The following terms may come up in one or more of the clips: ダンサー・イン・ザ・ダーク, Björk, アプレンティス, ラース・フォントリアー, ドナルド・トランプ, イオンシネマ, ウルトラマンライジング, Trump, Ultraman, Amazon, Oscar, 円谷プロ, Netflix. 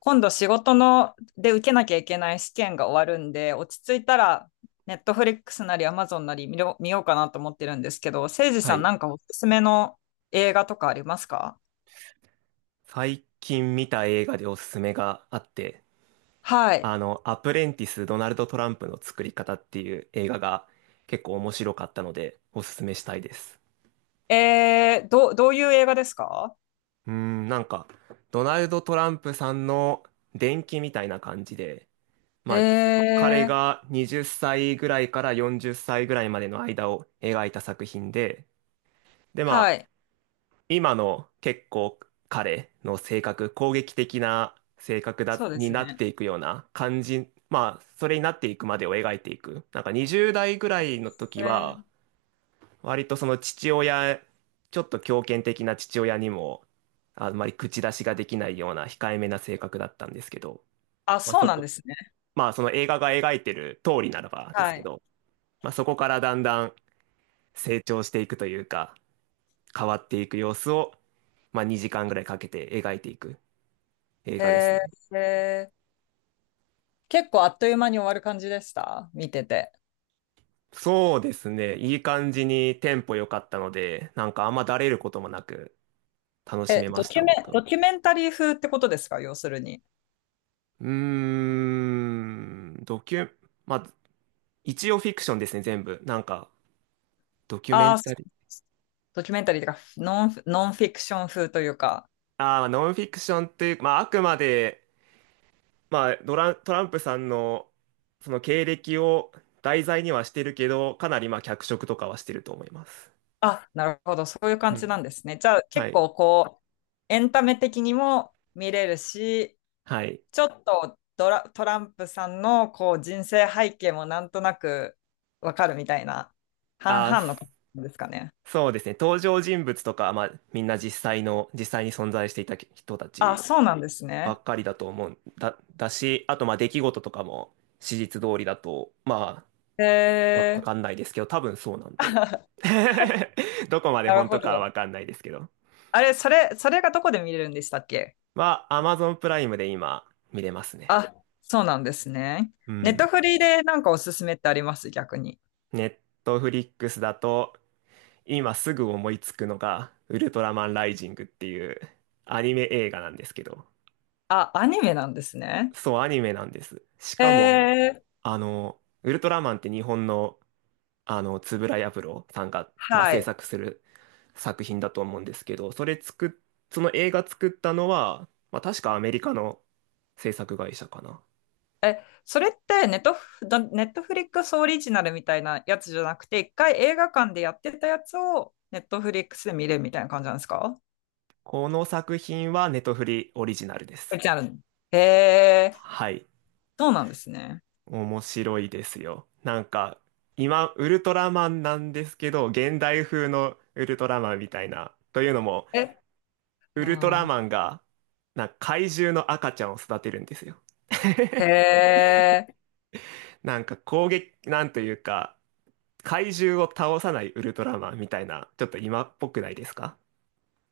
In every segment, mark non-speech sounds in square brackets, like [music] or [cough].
今度仕事ので受けなきゃいけない試験が終わるんで、落ち着いたら、ネットフリックスなりアマゾンなり見ようかなと思ってるんですけど、せいじはさんい。なんかおすすめの映画とかありますか？最近見た映画でおすすめがあって、はい。アプレンティス・ドナルド・トランプの作り方っていう映画が結構面白かったのでおすすめしたいです。どういう映画ですか？なんか、ドナルド・トランプさんの伝記みたいな感じで、えまあ、彼ー、が20歳ぐらいから40歳ぐらいまでの間を描いた作品で、で、はい。今の結構彼の性格、攻撃的な性格そうでにすなっね。ていくような感じ、まあ、それになっていくまでを描いていく。なんか20代ぐらいの時えは、ー、割とその父親、ちょっと強権的な父親にも、あんまり口出しができないような控えめな性格だったんですけど、あ、まあそうそなんこ、ですね。まあその映画が描いてる通りならばですはけい。ど、まあそこからだんだん成長していくというか、変わっていく様子を、まあ、2時間ぐらいかけて描いていく映画ですえね。ー、えー、結構あっという間に終わる感じでした見てて。そうですね。いい感じにテンポ良かったので、なんかあんまだれることもなく楽しえ、めました、僕ドは。キュメンタリー風ってことですか要するに。うーん、ドキュ、まあ、一応フィクションですね、全部。なんか、ドキュメあンあ、タリー。ドキュメンタリーというか、ノンフィクション風というか、ああ、ノンフィクションというか、まあ、あくまで、まあ、ドラン、トランプさんの、その経歴を題材にはしてるけど、かなりまあ脚色とかはしてると思います。あ、なるほど、そういう感うじなん。んですね。じゃあ、は結い。構こう、エンタメ的にも見れるし、はい。ちょっとトランプさんのこう人生背景もなんとなくわかるみたいな、半あ、々のす感じですかね。そうですね。登場人物とか、まあ、みんな実際に存在していた人たあ、ちそうなんですばね。っかりだと思うんだ、だし、あと、まあ、出来事とかも史実通りだと、まあ、わ、へわかんー。 ないですけど、多分そうなんで。[laughs] [laughs] どこまでなる本ほ当かはど。わかんないですけど。あれ、それがどこで見れるんでしたっけ？まあ、Amazon プライムで今、見れますね。あ、そうなんですね。うネットん。フリーでなんかおすすめってあります逆に？ネットフリックスだと、今すぐ思いつくのが、ウルトラマンライジングっていうアニメ映画なんですけど。あ、アニメなんですね。そう、アニメなんです。しえかも、ー、ウルトラマンって日本の、円谷プロさんが、まあ、は制い。作する作品だと思うんですけど、その映画作ったのは、まあ、確かアメリカの制作会社かな。え、それってネットフリックスオリジナルみたいなやつじゃなくて、一回映画館でやってたやつをネットフリックスで見れるみたいな感じなんですか？この作品はネトフリオリジナルでオす。リジナル。へー、はい。そうなんですね。面白いですよ。なんか、今、ウルトラマンなんですけど、現代風のウルトラマンみたいな。というのも、え、ウルトラあマンが、なんか怪獣の赤ちゃんを育てるんですよ。ー、へー、なんか攻撃、なんというか、怪獣を倒さないウルトラマンみたいな、ちょっと今っぽくないですか？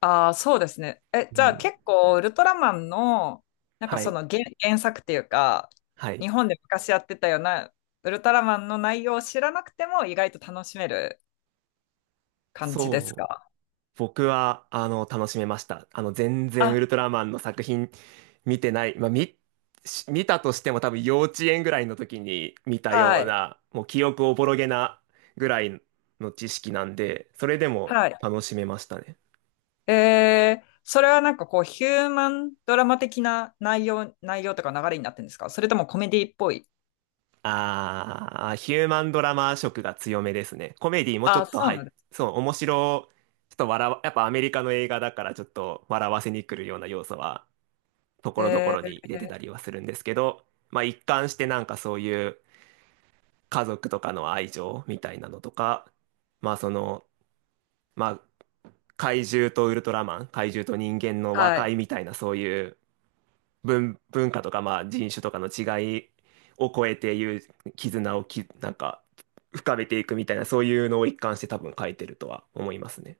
あー、そうですね。え、うじゃあん。結構ウルトラマンの、なんかはそい。の原作っていうか、はい。日本で昔やってたようなウルトラマンの内容を知らなくても意外と楽しめる。感じですそう。か？僕は、楽しめました。全然ウあ、ルトラマンの作品見てない。し見たとしても多分幼稚園ぐらいの時に見たよはうい、な、もう記憶おぼろげなぐらいの知識なんで、それでもはい。楽しめましたね。それはなんかこう、ヒューマンドラマ的な内容とか流れになってるんですかそれともコメディっぽい？あー、ヒューマンドラマ色が強めですね。コメディもちょあ、っとそう入なっ、んです。そう、ちょっと笑わ、やっぱアメリカの映画だからちょっと笑わせに来るような要素は、ところどこえろに入れてたー、りはするんですけど、まあ一貫してなんかそういう家族とかの愛情みたいなのとか、まあその、まあ怪獣とウルトラマン、怪獣と人間の和はい。解みたいなそういう文化とか、まあ、人種とかの違いを超えていう絆をき、なんか、深めていくみたいな、そういうのを一貫して多分書いてるとは思いますね。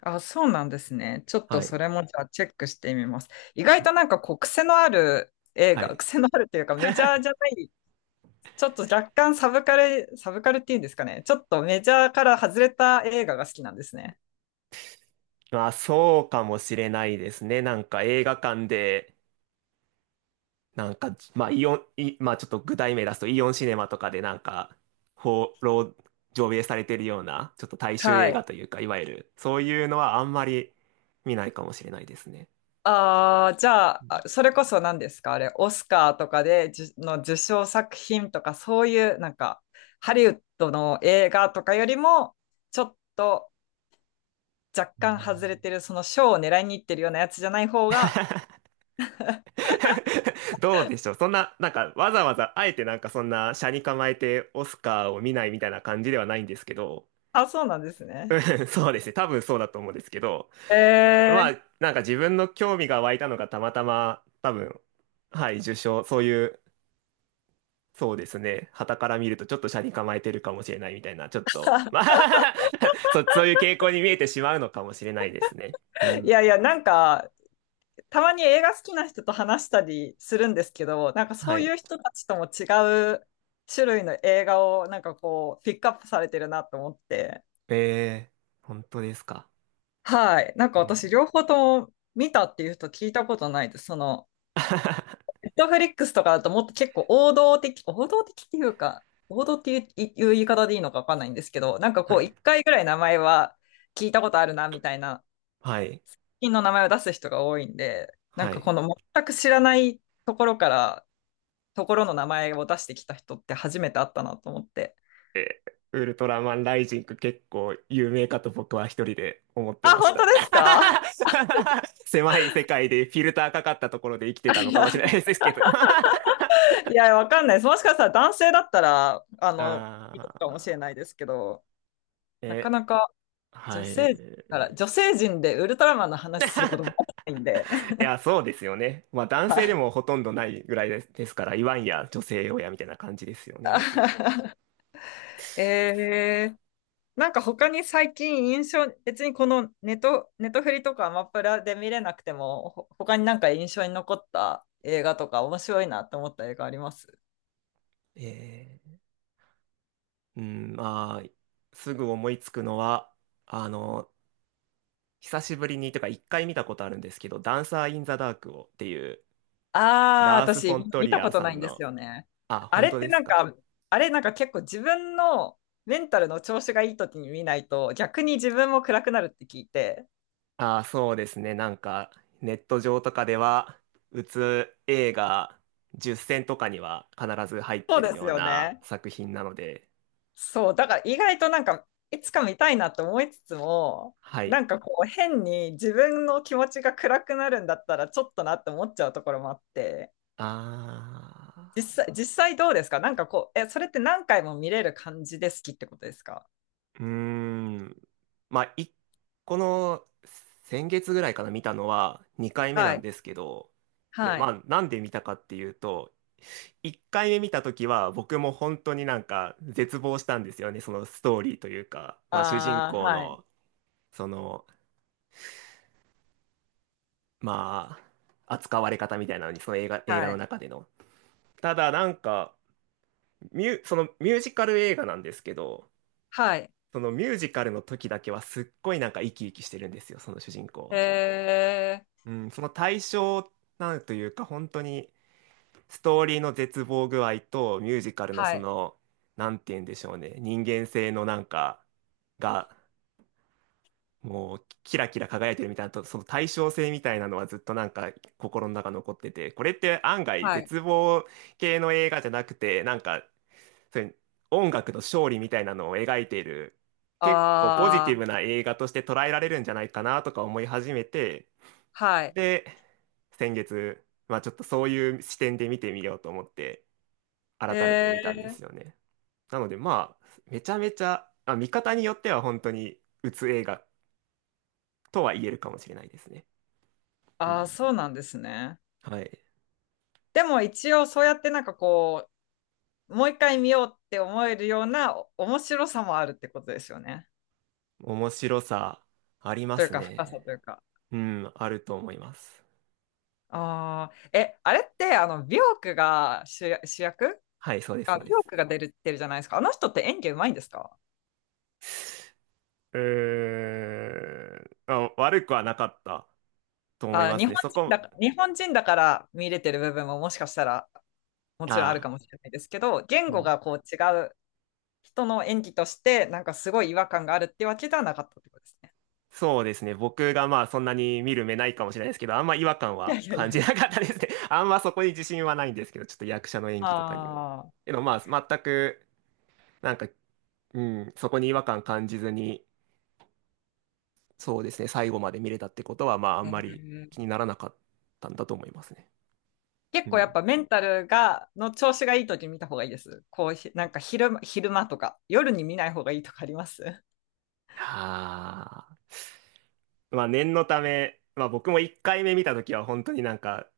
あ、そうなんですね。ちょっとはそい。れもじゃあチェックしてみます。意外はい。となんかこう、癖のある映は画、[laughs] い。癖のあるというかメジャーじゃない、ちょっと若干サブカルっていうんですかね。ちょっとメジャーから外れた映画が好きなんですね。まあ、そうかもしれないですね。なんか映画館で、なんか、まあ、イオン、イまあ、ちょっと具体名出すと、イオンシネマとかでなんか、放浪、上映されてるような、ちょっと大衆は映い。画というか、いわゆる、そういうのはあんまり見ないかもしれないですね。ああ、じゃあ、それこそ何ですかあれ、オスカーとかで、じゅの受賞作品とか、そういう、なんか、ハリウッドの映画とかよりも、ちょっと若干外れてる、その賞を狙いに行ってるようなやつじゃない方が、[laughs] どうでしょう。そんな、なんか、わざわざ、あえてなんかそんな、斜に構えてオスカーを見ないみたいな感じではないんですけど、あ、そうなんです [laughs] うね。ん、そうですね。多分そうだと思うんですけど、えまー、あ、なんか自分の興味が湧いたのがたまたま、多分、はい、受賞、そういう、そうですね。傍から見るとちょっと斜に構えてるかもしれないみたいな、ちょっと、まあ [laughs] そういう傾向に見えてしまうのかもしれないですね。ういん。やいや、なんか、たまに映画好きな人と話したりするんですけど、なんかはそうい。いう人たちとも違う種類の映画を、なんかこう、ピックアップされてるなと思って。え本当ですか。はい。なんうか私、ん 両方とも見たっていう人聞いたことないです。その、[laughs] ネットフリックスとかだともっと結構王道的っていうか、王道っていう、いう言い方でいいのかわかんないんですけど、なんかはこう、い。一回ぐらい名前は聞いたことあるな、みたいな、はい。品の名前を出す人が多いんで、なんはかい。この全く知らないところから、ところの名前を出してきた人って初めて会ったなと思って。ウルトラマンライジング結構有名かと僕は一人で思ってあ、まし本当た。ですか？ [laughs] 狭い世界でフィルターかかったところで生きてたのかもしれない [laughs] ですけど [laughs] いや、わかんないです。もしかしたら男性だったら、いるかもしあれないですけど、ー、なかえ、なかはい。女性陣でウルトラマンの話することもないんで。い [laughs] や、そうですよね。まあ男は性でい。もほとんどないぐらいですから、言わんや女性用やみたいな感じですよね、もちろん。[laughs] そう。えー、なんか他に最近別にこのネトフリとかアマプラで見れなくても、他になんか印象に残った映画とか面白いなって思った映画あります？えー、うん、まあ、すぐ思いつくのは、あの、久しぶりに、とか一回見たことあるんですけど、ダンサー・イン・ザ・ダークをっていう、ああー、ラース・フ私ォント見リたアこーとさないんんですの、よね。あ、あ本れっ当てでなすんか。か、あれなんか結構自分のメンタルの調子がいい時に見ないと逆に自分も暗くなるって聞いて。あ、そうですね。なんか、ネット上とかでは、うつ映画10選とかには必ず入っそうてでるすようよなね。作品なので、そう、だから意外となんか、いつか見たいなと思いつつも、はい。なんかこう変に自分の気持ちが暗くなるんだったらちょっとなって思っちゃうところもあって、あー。実際どうですかなんかこう、え、それって何回も見れる感じで好きってことですか？うーん。まあ、この先月ぐらいかな、見たのは2回目なはんい、ですけど、で、はまい、あ、なんで見たかっていうと、1回目見た時は僕も本当になんか絶望したんですよね、そのストーリーというか、まあ、主人ああ、公はい、の、その、まあ、扱われ方みたいなのに、その映画はのい、中での。ただ、なんか、そのミュージカル映画なんですけど、はい、そのミュージカルの時だけはすっごいなんか生き生きしてるんですよ、その主人公えは。ー、うん、その対象、なんというか、本当にストーリーの絶望具合とミュージカルのはそい、の、なんて言うんでしょうね、人間性のなんかが、もうキラキラ輝いてるみたいなと、その対称性みたいなのはずっとなんか心の中残ってて、これって案外はい、絶望系の映画じゃなくて、なんか、そういう音楽の勝利みたいなのを描いている、結構ポジティああ、ブな映画として捉えられるんじゃないかなとか思い始めて、はい、で、先月、まあちょっとそういう視点で見てみようと思って、え改めて見たんでー、すよね。なので、まあ、めちゃめちゃ、まあ、見方によっては本当に、うつ映画とは言えるかもしれないですね。うああ、ん。そうなんですね。はい。でも一応そうやってなんかこう、もう一回見ようって思えるような面白さもあるってことですよね。面白さ、ありまというすか、深さね。というか。うん、あると思います。ああ、え、あれって、あの、ビョークが主役。はい、そうです、あ、そうビョでーす。クが出るってるじゃないですか。あの人って演技うまいんですか？うーん、あ、悪くはなかったと思いあ、ますね。日本人だから見れてる部分ももしかしたらもちろんあるかああ、もしれないですけど、言う語ん、がこう違う人の演技として、なんかすごい違和感があるってわけではなかったってことですね。そうですね。僕がまあそんなに見る目ないかもしれないですけど、あんま違和感いやはいやい感やじいなや。かったですね。[laughs] あんまそこに自信はないんですけど、ちょっと役者の演技とかにも。ああ。けどまあ全く、なんか、うん、そこに違和感感じずに、そうですね、最後まで見れたってことは、まああへんまりー。気にならなかったんだと思いますね。結う構やっん。ぱメンタルが、の調子がいい時に見た方がいいです。こうひ、なんか昼間とか、夜に見ない方がいいとかあります？ はあ。まあ念のため、まあ僕も1回目見たときは本当になんか、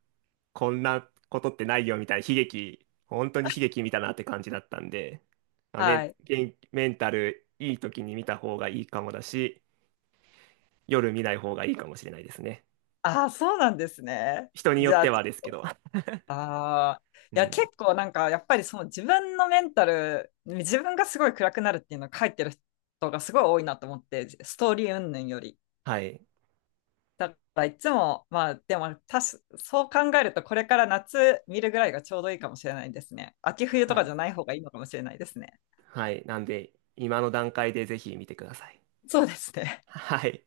こんなことってないよみたいな悲劇、本当に悲劇見たなって感じだったんで、[laughs] まあ、はい。メンタルいい時に見た方がいいかもだし、夜見ない方がいいかもしれないですね。ああ、そうなんですね。人によじっゃてあ、はですけど。ああ、[laughs] ういや、ん。結構なんか、やっぱりその自分のメンタル、自分がすごい暗くなるっていうのを書いてる人がすごい多いなと思って、ストーリー云々より。はい。だからいつも、まあ、でも、そう考えると、これから夏見るぐらいがちょうどいいかもしれないですね。秋冬とはかい。じゃない方がいいのかもしれないですね。はい。なんで、今の段階でぜひ見てください。そうですね。はい。